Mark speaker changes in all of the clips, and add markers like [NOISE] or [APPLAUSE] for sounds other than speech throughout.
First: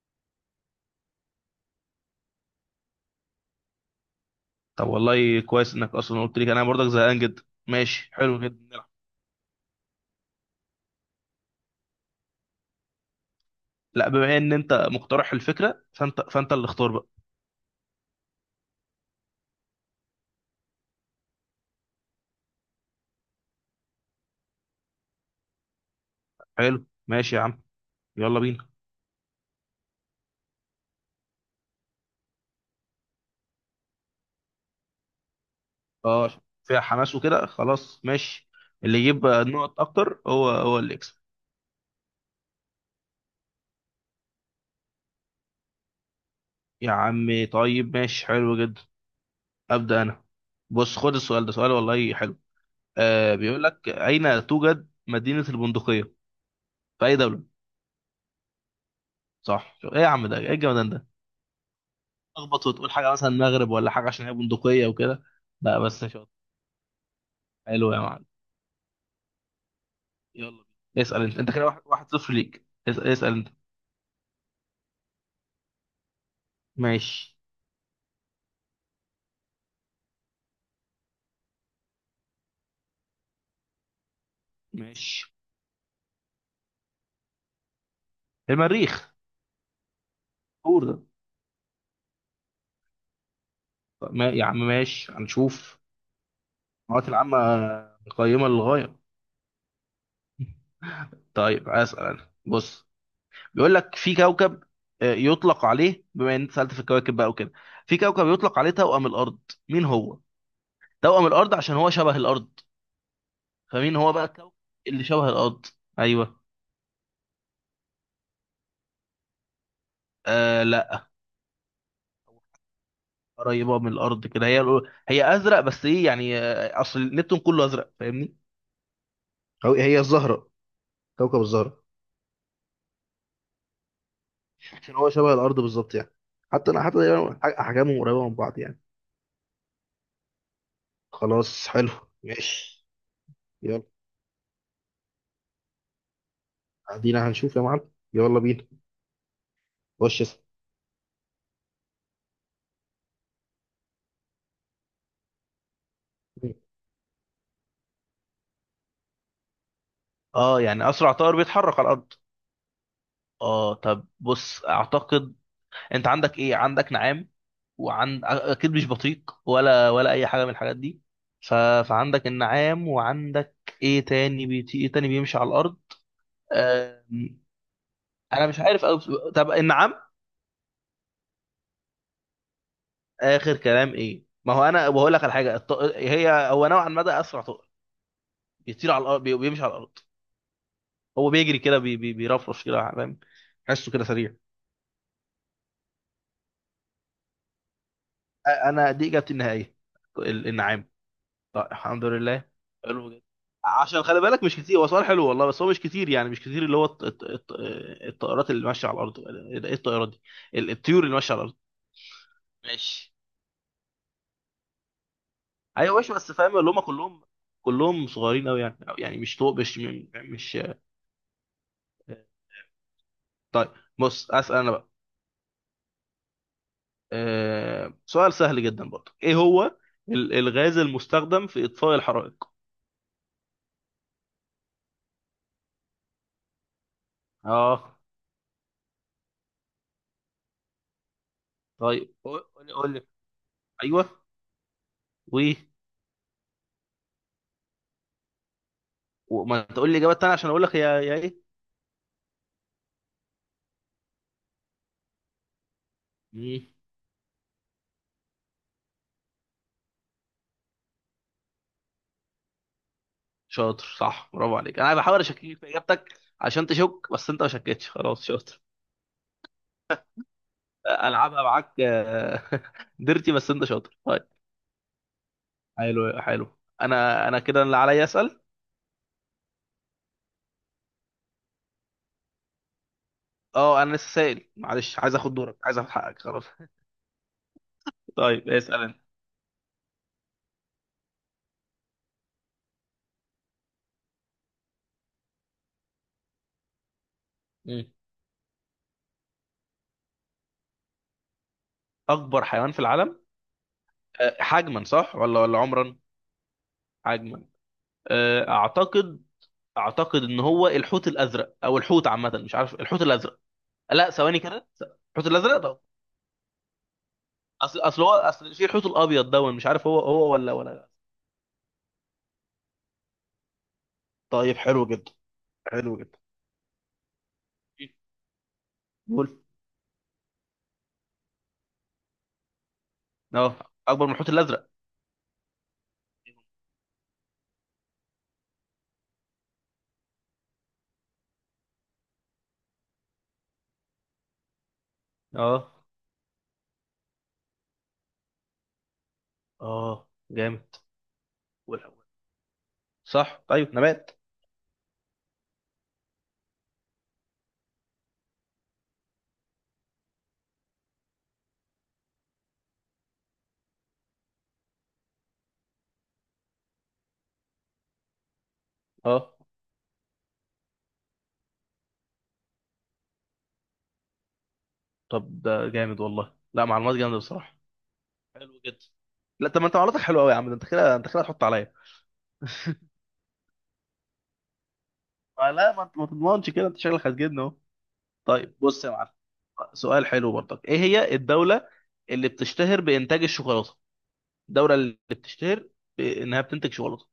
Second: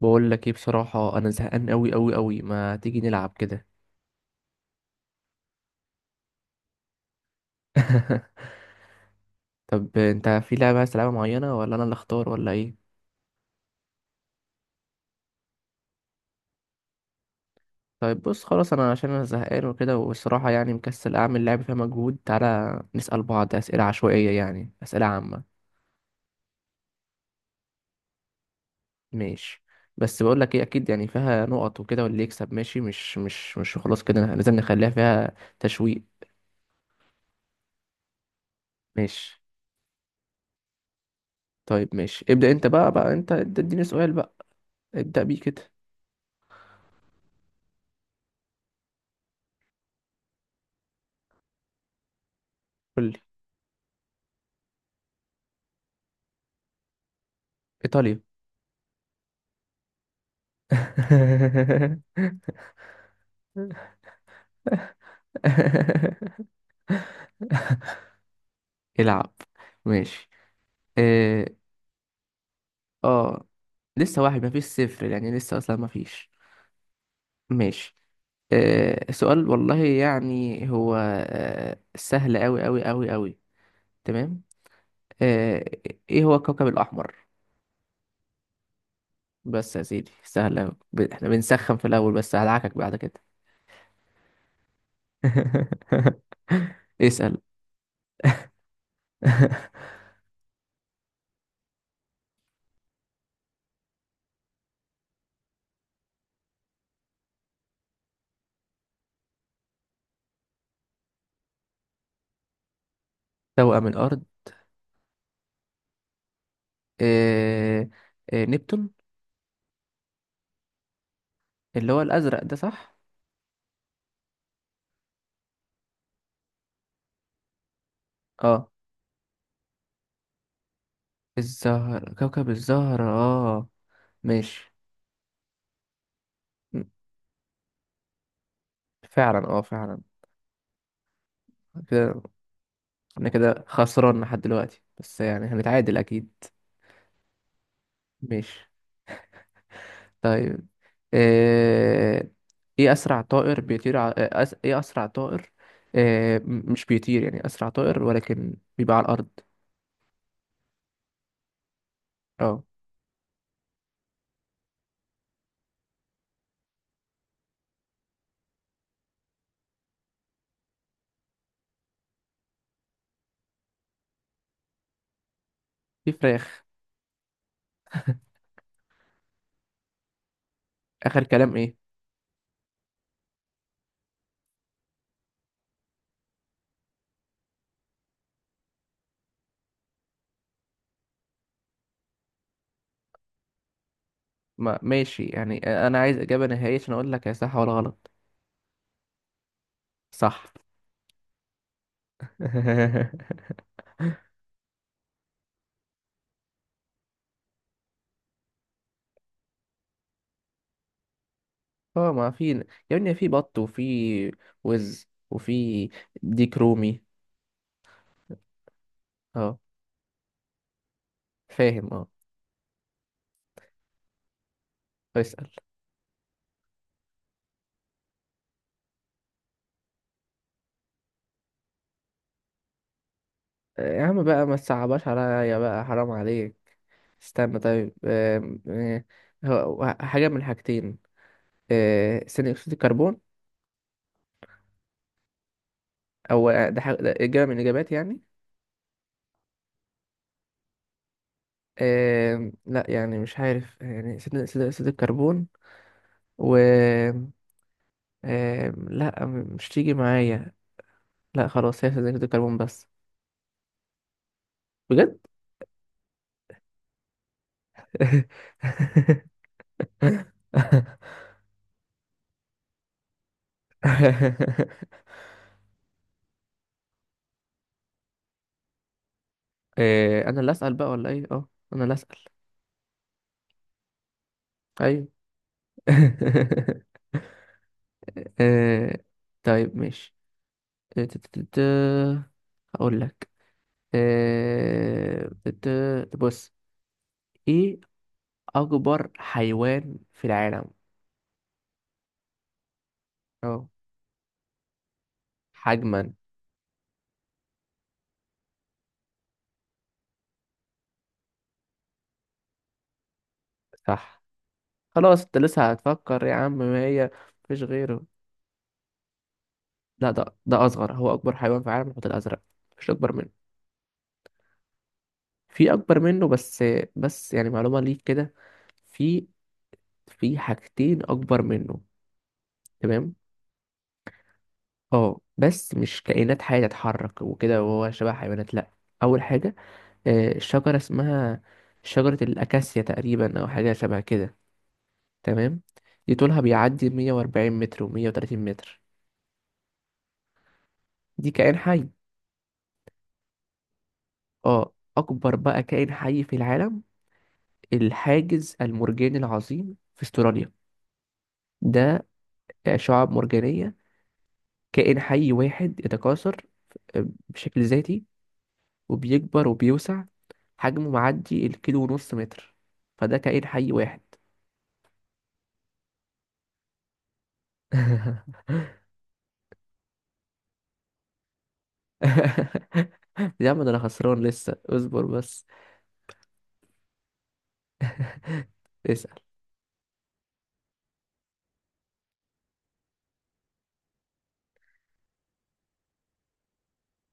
Speaker 1: بقول لك ايه، بصراحة انا زهقان قوي قوي قوي. ما تيجي نلعب كده؟
Speaker 2: طب والله كويس انك اصلا قلت لي انا برضك زهقان جدا. ماشي، حلو
Speaker 1: [LAUGHS]
Speaker 2: جدا، نلعب.
Speaker 1: طب انت في لعبة عايز تلعبها معينة، ولا انا اللي اختار، ولا ايه؟
Speaker 2: لا، بما ان انت مقترح الفكره فانت اللي اختار بقى.
Speaker 1: طيب بص، خلاص. انا عشان انا زهقان وكده، والصراحة يعني مكسل اعمل لعبة فيها مجهود. تعالى نسأل بعض اسئلة عشوائية، يعني اسئلة عامة.
Speaker 2: حلو ماشي يا عم، يلا بينا.
Speaker 1: ماشي. بس بقول لك ايه، اكيد يعني فيها نقط وكده، واللي يكسب ماشي. مش خلاص، كده لازم نخليها فيها تشويق.
Speaker 2: اه، فيها حماس وكده، خلاص ماشي. اللي يجيب
Speaker 1: ماشي.
Speaker 2: نقط اكتر هو اللي يكسب.
Speaker 1: طيب ماشي، ابدأ انت بقى انت، اديني سؤال بقى. ابدأ بيه كده.
Speaker 2: يا عم طيب ماشي حلو جدا. ابدا انا. بص، خد السؤال ده، سؤال والله حلو.
Speaker 1: قول لي.
Speaker 2: بيقول لك اين توجد مدينه البندقيه؟ في اي دوله؟
Speaker 1: ايطاليا.
Speaker 2: صح! ايه يا عم، ده ايه الجمدان ده؟
Speaker 1: [LAUGHS]
Speaker 2: تخبط وتقول حاجه مثلا مغرب ولا حاجه، عشان هي بندقيه وكده. لا بس شاطر، حلو يا معلم.
Speaker 1: العب. ماشي.
Speaker 2: يلا بينا. اسال انت،
Speaker 1: اه.
Speaker 2: انت كده 1-1-0 ليك، اسال
Speaker 1: آه.
Speaker 2: انت.
Speaker 1: لسه واحد، مفيش صفر، يعني لسه اصلا مفيش.
Speaker 2: ماشي.
Speaker 1: ماشي. آه، سؤال والله، يعني هو سهل أوي أوي أوي أوي. تمام.
Speaker 2: ماشي.
Speaker 1: آه. إيه هو الكوكب الأحمر؟
Speaker 2: المريخ.
Speaker 1: بس يا سيدي، سهل أوي.
Speaker 2: كور ده!
Speaker 1: إحنا بنسخن في الأول، بس هدعكك بعد كده.
Speaker 2: طب ما يا عم ماشي هنشوف.
Speaker 1: [LAUGHS]
Speaker 2: المعلومات
Speaker 1: اسأل.
Speaker 2: العامه قيمه للغايه.
Speaker 1: [LAUGHS]
Speaker 2: [LAUGHS] طيب اسال انا. بص بيقول لك، في كوكب، يطلق عليه، بما ان انت سالت في الكواكب بقى وكده، في كوكب يطلق عليه توأم الارض. مين هو؟ توأم الارض عشان هو شبه الارض.
Speaker 1: توأم
Speaker 2: فمين هو
Speaker 1: الأرض.
Speaker 2: بقى الكوكب اللي شبه الارض؟ ايوه.
Speaker 1: آه. نبتون.
Speaker 2: آه لا.
Speaker 1: اللي هو الأزرق ده، صح؟
Speaker 2: قريبه من الارض كده هي. هي ازرق بس ايه يعني، اصل نبتون كله ازرق، فاهمني.
Speaker 1: اه
Speaker 2: هو هي الزهره، كوكب الزهره.
Speaker 1: الزهر، كوكب الزهر، اه. ماشي.
Speaker 2: عشان هو شبه الارض بالظبط يعني. حتى
Speaker 1: م-
Speaker 2: انا، حتى يعني احجامهم قريبه من بعض يعني.
Speaker 1: فعلا، اه فعلا.
Speaker 2: خلاص، حلو،
Speaker 1: كده.
Speaker 2: ماشي.
Speaker 1: انا كده
Speaker 2: يلا
Speaker 1: خسران لحد دلوقتي، بس يعني هنتعادل أكيد.
Speaker 2: ادينا هنشوف يا معلم، يلا بينا.
Speaker 1: ماشي.
Speaker 2: خش اسأل.
Speaker 1: طيب. آه... ايه أسرع طائر بيطير ايه أسرع طائر، مش بيطير يعني، أسرع طائر ولكن بيبقى على الأرض.
Speaker 2: اه يعني اسرع طائر بيتحرك على الارض.
Speaker 1: اه
Speaker 2: اه طب بص، اعتقد. انت عندك ايه؟ عندك نعام، وعند اكيد مش بطيق ولا ولا اي حاجه من الحاجات دي. ف... فعندك النعام، وعندك ايه تاني بيطيق، ايه تاني بيمشي على الارض؟
Speaker 1: في فراخ.
Speaker 2: آه... انا مش عارف. طب النعام.
Speaker 1: آخر كلام ايه؟
Speaker 2: اخر كلام ايه؟ ما هو انا بقول لك على حاجه هي هو نوعا ما ده اسرع طائر بيطير على الارض، بيمشي على الارض. هو بيجري كده بيرفرش كده فاهم، حسه كده سريع.
Speaker 1: ما ماشي يعني. أنا عايز إجابة نهائية، عشان أقول لك يا صح ولا غلط.
Speaker 2: انا دي اجابتي النهائيه.
Speaker 1: صح.
Speaker 2: النعام. طيب الحمد لله. حلو جدا.
Speaker 1: [LAUGHS]
Speaker 2: عشان خلي بالك، مش كتير، هو سؤال حلو والله بس هو مش كتير يعني، مش كتير اللي هو الطائرات اللي ماشيه على الارض. ايه الطائرات دي، الطيور اللي ماشيه على الارض.
Speaker 1: اه ما في، يا
Speaker 2: ماشي.
Speaker 1: ابني في بط، وفي وز، وفي
Speaker 2: ايوه ماشي، بس فاهم
Speaker 1: ديك
Speaker 2: اللي هم
Speaker 1: رومي.
Speaker 2: كلهم، كلهم صغيرين قوي يعني، أو يعني مش طو
Speaker 1: اه
Speaker 2: مش مش.
Speaker 1: فاهم اه.
Speaker 2: طيب، بص اسال انا بقى.
Speaker 1: اسأل.
Speaker 2: أه سؤال سهل جدا برضه، ايه هو الغاز المستخدم في اطفاء الحرائق؟
Speaker 1: يا عم بقى، ما تصعبهاش عليا بقى، حرام عليك. استنى طيب.
Speaker 2: اه
Speaker 1: حاجة من حاجتين.
Speaker 2: طيب قول
Speaker 1: ثاني
Speaker 2: قول
Speaker 1: أكسيد
Speaker 2: لي قول لي.
Speaker 1: الكربون.
Speaker 2: ايوه. و.
Speaker 1: أو ده إجابة من الإجابات يعني.
Speaker 2: وما تقول لي اجابه تانية عشان اقول لك، هي هي إيه؟
Speaker 1: لا يعني مش عارف يعني، ثاني أكسيد الكربون. و
Speaker 2: مم.
Speaker 1: لا، مش تيجي معايا. لا خلاص، هي ثاني أكسيد الكربون بس.
Speaker 2: شاطر، صح، برافو عليك، انا
Speaker 1: بجد.
Speaker 2: بحاول اشكك في اجابتك عشان تشك بس انت ما شكتش، خلاص شاطر.
Speaker 1: [LAUGHS]
Speaker 2: العبها معاك [LAUGHS] ديرتي بس انت شاطر. طيب حلو حلو، انا كده اللي عليا اسال.
Speaker 1: انا اللي اسال بقى ولا ايه؟ اه انا اللي اسال.
Speaker 2: اه انا لسه سائل، معلش
Speaker 1: ايوه.
Speaker 2: عايز اخد دورك، عايز اخد حقك، خلاص.
Speaker 1: [LAUGHS]
Speaker 2: [LAUGHS] طيب اسال انت.
Speaker 1: إيه، طيب ماشي. إيه، ت- ت- ت- هقول لك. بص. ايه
Speaker 2: مم.
Speaker 1: اكبر حيوان في العالم.
Speaker 2: اكبر حيوان في العالم.
Speaker 1: اه،
Speaker 2: حجما صح ولا ولا عمرا؟
Speaker 1: حجما
Speaker 2: حجما. أه، اعتقد اعتقد ان هو الحوت الازرق، او الحوت عامه، مش عارف، الحوت الازرق. لا
Speaker 1: صح.
Speaker 2: ثواني كده.
Speaker 1: خلاص
Speaker 2: الحوت
Speaker 1: انت
Speaker 2: الازرق
Speaker 1: لسه
Speaker 2: ده،
Speaker 1: هتفكر، يا عم ما هي. مفيش
Speaker 2: اصل
Speaker 1: غيره.
Speaker 2: هو اصل في الحوت الابيض ده، مش عارف هو
Speaker 1: لا ده
Speaker 2: هو ولا
Speaker 1: ده
Speaker 2: ولا.
Speaker 1: اصغر. هو اكبر حيوان في العالم الحوت الازرق، مش اكبر منه.
Speaker 2: طيب حلو جدا.
Speaker 1: في
Speaker 2: حلو
Speaker 1: اكبر
Speaker 2: جدا.
Speaker 1: منه بس. بس يعني معلومة ليك كده. في.
Speaker 2: قول.
Speaker 1: حاجتين اكبر منه. تمام.
Speaker 2: اه، اكبر من الحوت الازرق.
Speaker 1: اه، بس مش كائنات حية تتحرك وكده وهو شبه حيوانات، لا. اول حاجة، شجرة اسمها، شجرة الاكاسيا تقريبا، او حاجة شبه كده. تمام.
Speaker 2: اه.
Speaker 1: دي طولها بيعدي 140 متر و130 متر.
Speaker 2: اه جامد.
Speaker 1: دي كائن حي.
Speaker 2: ولا- صح طيب نبات.
Speaker 1: اه، اكبر بقى كائن حي في العالم، الحاجز المرجاني العظيم في استراليا. ده شعاب مرجانية، كائن حي واحد يتكاثر بشكل ذاتي،
Speaker 2: اه
Speaker 1: وبيكبر وبيوسع. حجمه معدي الكيلو ونص متر. فده كائن حي واحد.
Speaker 2: طب ده جامد والله، لا معلومات جامده بصراحه.
Speaker 1: [LAUGHS]
Speaker 2: حلو جدا. لا طب ما انت معلوماتك حلوه قوي يا عم، ده انت كده، انت كده هتحط عليا. [LAUGHS]
Speaker 1: يا عم ده انا خسران لسه، اصبر بس.
Speaker 2: لا ما انت ما تضمنش كده، انت شكلك هتجيبني اهو. طيب بص يا معلم،
Speaker 1: اسأل.
Speaker 2: سؤال حلو برضك. ايه هي الدوله اللي بتشتهر بانتاج الشوكولاته؟ الدوله اللي بتشتهر انها بتنتج شوكولاته،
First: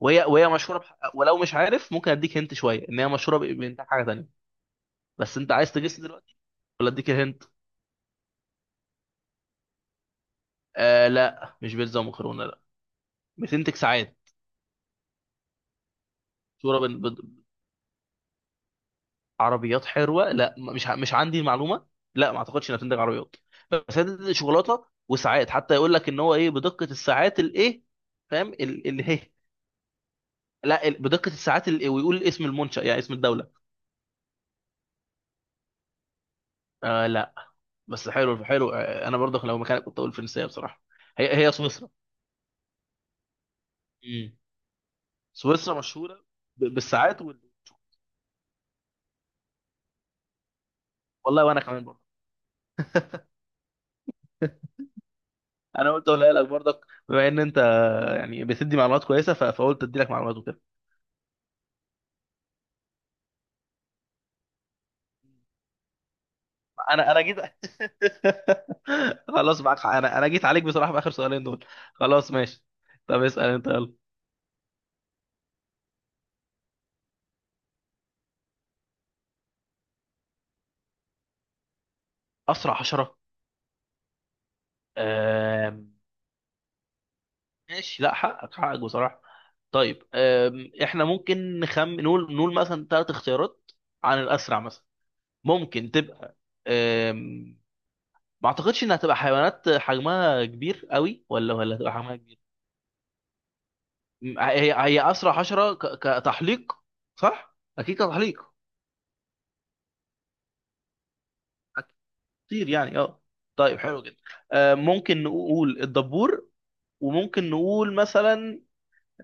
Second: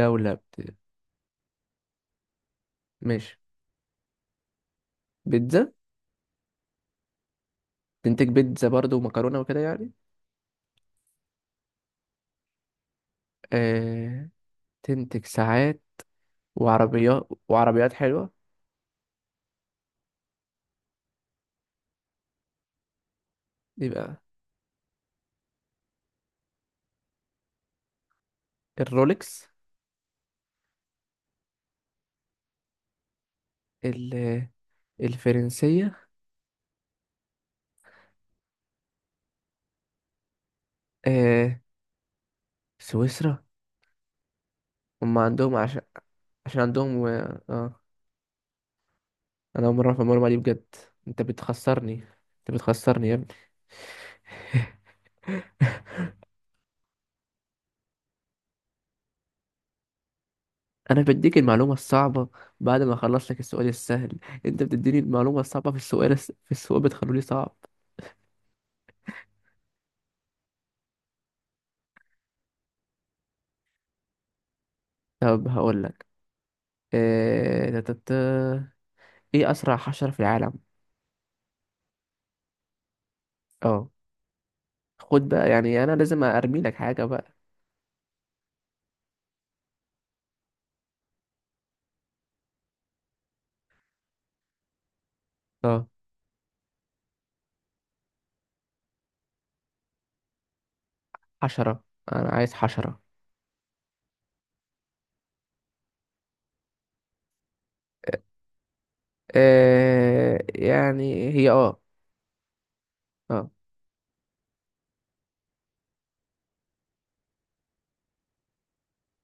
Speaker 2: وهي وهي
Speaker 1: بت...
Speaker 2: مشهوره ولو مش عارف ممكن اديك هنت شويه، ان هي
Speaker 1: ماشي.
Speaker 2: مشهوره بانتاج حاجه تانيه. بس انت
Speaker 1: بيتزا.
Speaker 2: عايز تجس دلوقتي ولا اديك الهنت؟
Speaker 1: تنتج بيتزا برضو ومكرونة وكده يعني.
Speaker 2: آه لا، مش بيتزا ومكرونه لا. بتنتج ساعات.
Speaker 1: آه... تنتج ساعات
Speaker 2: مشهوره
Speaker 1: وعربيات، حلوة.
Speaker 2: عربيات حلوه لا، مش مش عندي المعلومه. لا ما اعتقدش انها بتنتج عربيات. بس هي
Speaker 1: يبقى
Speaker 2: بتنتج شوكولاته وساعات، حتى يقول لك ان هو ايه، بدقه الساعات الايه، فاهم اللي هي.
Speaker 1: الرولكس.
Speaker 2: لا بدقه الساعات ال- إيه، ويقول اسم المنشأ يعني اسم الدوله.
Speaker 1: ال... الفرنسية.
Speaker 2: آه لا. بس حلو حلو، انا برضه لو مكانك كنت اقول فرنسيه بصراحه. هي هي
Speaker 1: آه...
Speaker 2: سويسرا.
Speaker 1: سويسرا.
Speaker 2: امم.
Speaker 1: هم عندهم.
Speaker 2: سويسرا
Speaker 1: عشان
Speaker 2: مشهوره
Speaker 1: عندهم و...
Speaker 2: بالساعات
Speaker 1: اه. انا اول مره في المعلومه دي بجد. انت
Speaker 2: والله وانا كمان
Speaker 1: بتخسرني.
Speaker 2: برضه.
Speaker 1: انت بتخسرني يا ابني. [LAUGHS]
Speaker 2: انا قلت اقولها لك برضك، بما ان انت يعني بتدي معلومات كويسه، فقلت ادي لك معلومات وكده.
Speaker 1: انا بديك المعلومه الصعبه بعد ما اخلص لك السؤال السهل. انت بتديني المعلومه الصعبه في السؤال في السؤال،
Speaker 2: انا
Speaker 1: بتخلوني
Speaker 2: انا جيت.
Speaker 1: صعب.
Speaker 2: [LAUGHS] خلاص معاك حق. انا جيت عليك بصراحه في اخر سؤالين دول. خلاص ماشي. طب اسال انت يلا.
Speaker 1: طب هقول لك. إيه... تتت- ايه اسرع حشره في العالم.
Speaker 2: اسرع
Speaker 1: اه. خد بقى
Speaker 2: حشره.
Speaker 1: يعني، انا لازم ارمي لك حاجه بقى.
Speaker 2: ماشي، لا حقك حقك بصراحة. طيب احنا ممكن نقول مثلا 3 اختيارات عن الأسرع مثلا،
Speaker 1: اه
Speaker 2: ممكن تبقى. أم، ما اعتقدش انها تبقى حيوانات حجمها كبير قوي، ولا ولا
Speaker 1: حشره.
Speaker 2: تبقى حجمها
Speaker 1: انا
Speaker 2: كبير.
Speaker 1: عايز حشره.
Speaker 2: هي هي أسرع حشرة كتحليق، صح؟ أكيد كتحليق
Speaker 1: يعني هي اه.
Speaker 2: كتير يعني اه.
Speaker 1: اه.
Speaker 2: طيب حلو جدا. ممكن نقول الدبور، وممكن نقول مثلا،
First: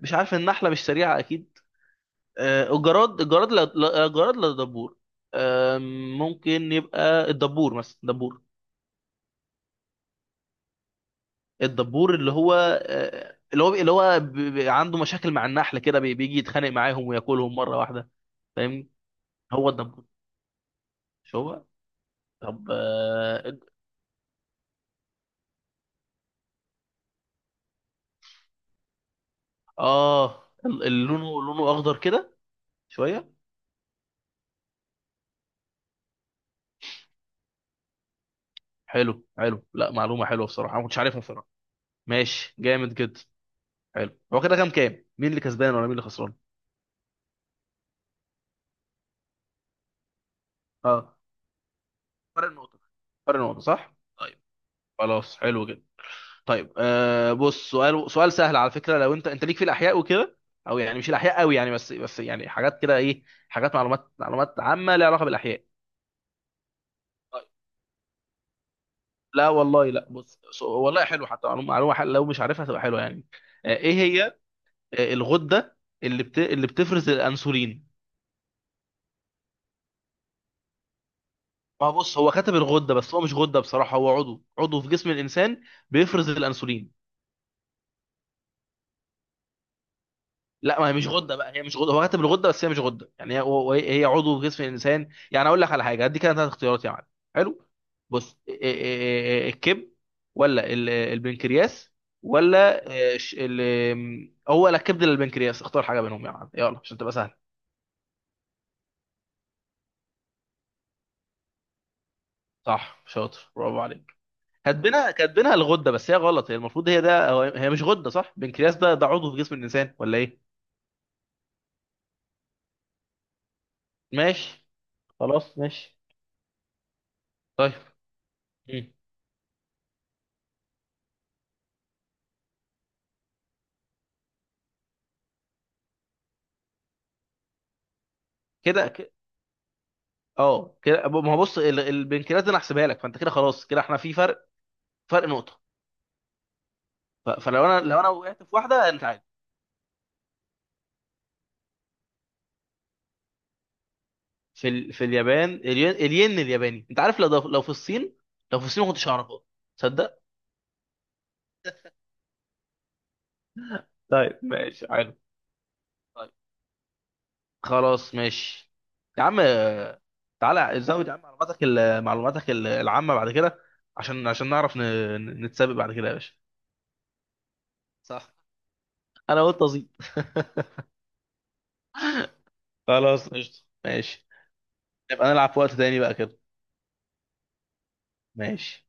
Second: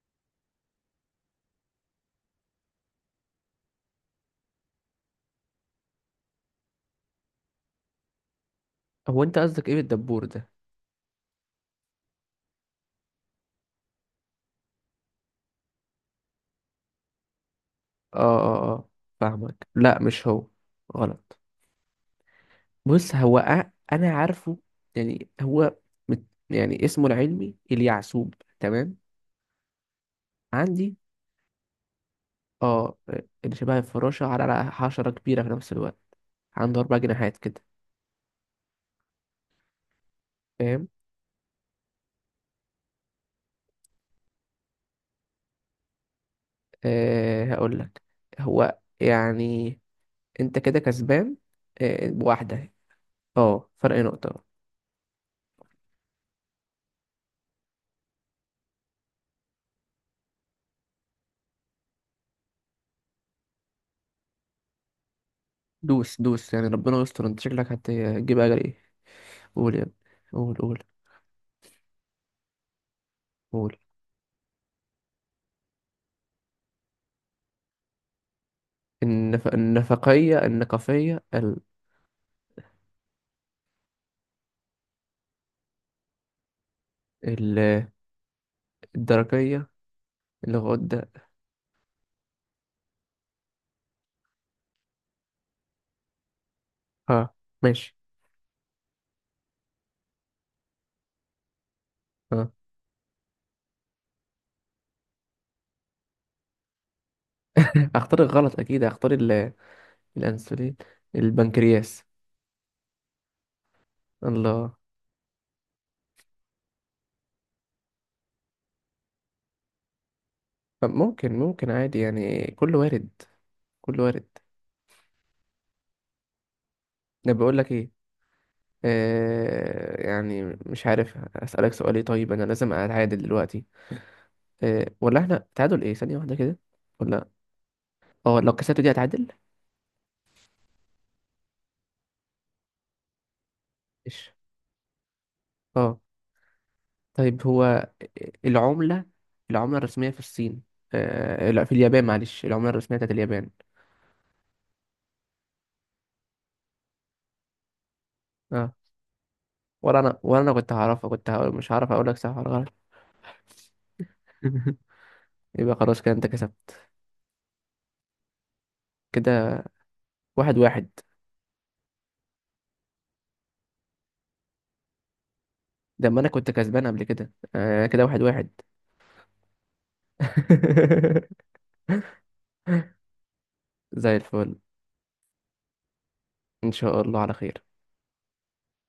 Speaker 2: مش عارف، النحلة مش سريعة أكيد. الجراد، الجراد لا، الجراد لا، دبور. ممكن يبقى الدبور مثلا، دبور.
Speaker 1: هو انت قصدك ايه بالدبور ده؟
Speaker 2: الدبور اللي هو، اللي هو اللي هو عنده مشاكل مع النحل كده، بيجي يتخانق معاهم وياكلهم مرة واحدة،
Speaker 1: اه اه اه.
Speaker 2: فاهمني.
Speaker 1: فاهمك،
Speaker 2: هو
Speaker 1: لا
Speaker 2: الدبور.
Speaker 1: مش هو.
Speaker 2: مش
Speaker 1: غلط.
Speaker 2: هو. طب
Speaker 1: بص،
Speaker 2: اه.
Speaker 1: انا عارفه. يعني هو، مت يعني اسمه العلمي اليعسوب. تمام. عندي.
Speaker 2: لونه لونه اخضر كده
Speaker 1: اه.
Speaker 2: شوية.
Speaker 1: اللي شبه الفراشة، على حشرة كبيرة في نفس الوقت. عنده أربع جناحات كده.
Speaker 2: حلو حلو، لا معلومة حلوة بصراحة، أنا ما
Speaker 1: فاهم.
Speaker 2: كنتش عارفها بصراحة. ماشي جامد جدا. حلو، هو كده كام كام، مين اللي كسبان ولا مين اللي خسران؟
Speaker 1: أه هقول لك. هو يعني انت كده
Speaker 2: اه
Speaker 1: كسبان. أه،
Speaker 2: فرق
Speaker 1: بواحدة.
Speaker 2: نقطة. فرق نقطة
Speaker 1: اه،
Speaker 2: صح.
Speaker 1: فرق نقطة.
Speaker 2: خلاص حلو جدا. طيب بص سؤال، سؤال سهل على فكره لو انت، انت ليك في الاحياء وكده، او يعني مش الاحياء قوي يعني، بس بس يعني حاجات كده، ايه، حاجات معلومات، معلومات عامه ليها علاقه بالاحياء.
Speaker 1: دوس دوس يعني، ربنا يستر، انت
Speaker 2: طيب
Speaker 1: شكلك هتجيب اجل ايه.
Speaker 2: لا
Speaker 1: قول يا
Speaker 2: والله
Speaker 1: ابني.
Speaker 2: لا، بص
Speaker 1: قول قول.
Speaker 2: والله حلو، حتى معلومه، معلومه حلوة، لو مش عارفها تبقى حلوه يعني.
Speaker 1: قول.
Speaker 2: ايه هي، الغده اللي بتفرز الانسولين؟
Speaker 1: النفقية، النقفية،
Speaker 2: ما هو بص هو كتب الغده، بس هو مش غده بصراحه، هو عضو، عضو في جسم الانسان بيفرز الانسولين.
Speaker 1: ال... الدرجية،
Speaker 2: لا ما هي مش
Speaker 1: الغدة.
Speaker 2: غده بقى، هي مش غده، هو كاتب الغده بس هي مش غده يعني، هي عضو في جسم الانسان، يعني اقول لك على حاجه هدي كده 3 اختيارات يا معلم.
Speaker 1: اه
Speaker 2: حلو.
Speaker 1: ماشي.
Speaker 2: بص إيه- إيه- إيه- إيه، إيه، الكبد، ولا البنكرياس،
Speaker 1: اه،
Speaker 2: ولا. هو لا الكبد ولا البنكرياس، اختار حاجه بينهم يا معلم يلا، عشان تبقى سهله.
Speaker 1: اختار الغلط اكيد، اختار الانسولين، البنكرياس.
Speaker 2: صح شاطر، برافو عليك.
Speaker 1: الله.
Speaker 2: كاتبينها، كاتبينها الغده بس هي غلط، هي المفروض هي ده هي مش غده صح، البنكرياس ده، ده عضو في جسم الانسان ولا ايه؟
Speaker 1: طب ممكن، عادي يعني، كل وارد. كل وارد.
Speaker 2: ماشي. خلاص ماشي.
Speaker 1: انا بقول لك
Speaker 2: طيب.
Speaker 1: ايه.
Speaker 2: مم.
Speaker 1: آه يعني مش عارف اسالك سؤال ايه. طيب انا لازم اتعادل دلوقتي. آه، ولا احنا تعادل، ايه ثانية واحدة كده، ولا اه لو كسبت دي
Speaker 2: كده.
Speaker 1: هتعادل.
Speaker 2: اه كده، ما هو بص البنكرياس ده انا هحسبها لك، فانت كده خلاص كده احنا في
Speaker 1: ايش.
Speaker 2: فرق، فرق نقطه.
Speaker 1: آه. طيب
Speaker 2: فلو انا،
Speaker 1: هو
Speaker 2: لو انا وقعت في واحده انت
Speaker 1: العملة،
Speaker 2: عادي.
Speaker 1: العملة الرسمية في الصين. آه لا، في اليابان معلش. العملة الرسمية بتاعت اليابان.
Speaker 2: في في اليابان الين، الياباني انت عارف، لو لو في الصين، لو في
Speaker 1: اه.
Speaker 2: الصين ما كنتش اعرفها،
Speaker 1: ولا
Speaker 2: تصدق.
Speaker 1: انا، ولا انا كنت هعرفها، كنت هقول مش هعرف اقول لك صح ولا غلط.
Speaker 2: طيب
Speaker 1: [LAUGHS]
Speaker 2: ماشي حلو.
Speaker 1: يبقى خلاص كده انت
Speaker 2: طيب
Speaker 1: كسبت.
Speaker 2: خلاص ماشي. يا عم
Speaker 1: كده واحد
Speaker 2: تعالى
Speaker 1: واحد
Speaker 2: زود يا عم معلوماتك معلوماتك العامه بعد كده، عشان نعرف نتسابق بعد كده
Speaker 1: ده
Speaker 2: يا
Speaker 1: ما انا
Speaker 2: باشا.
Speaker 1: كنت كسبان قبل كده. آه كده واحد
Speaker 2: صح،
Speaker 1: واحد
Speaker 2: انا قلت ازيد.
Speaker 1: [LAUGHS]
Speaker 2: [LAUGHS] خلاص قشطه،
Speaker 1: زي
Speaker 2: ماشي.
Speaker 1: الفل.
Speaker 2: نبقى نلعب في وقت تاني بقى كده.
Speaker 1: ان شاء الله على خير.
Speaker 2: ماشي.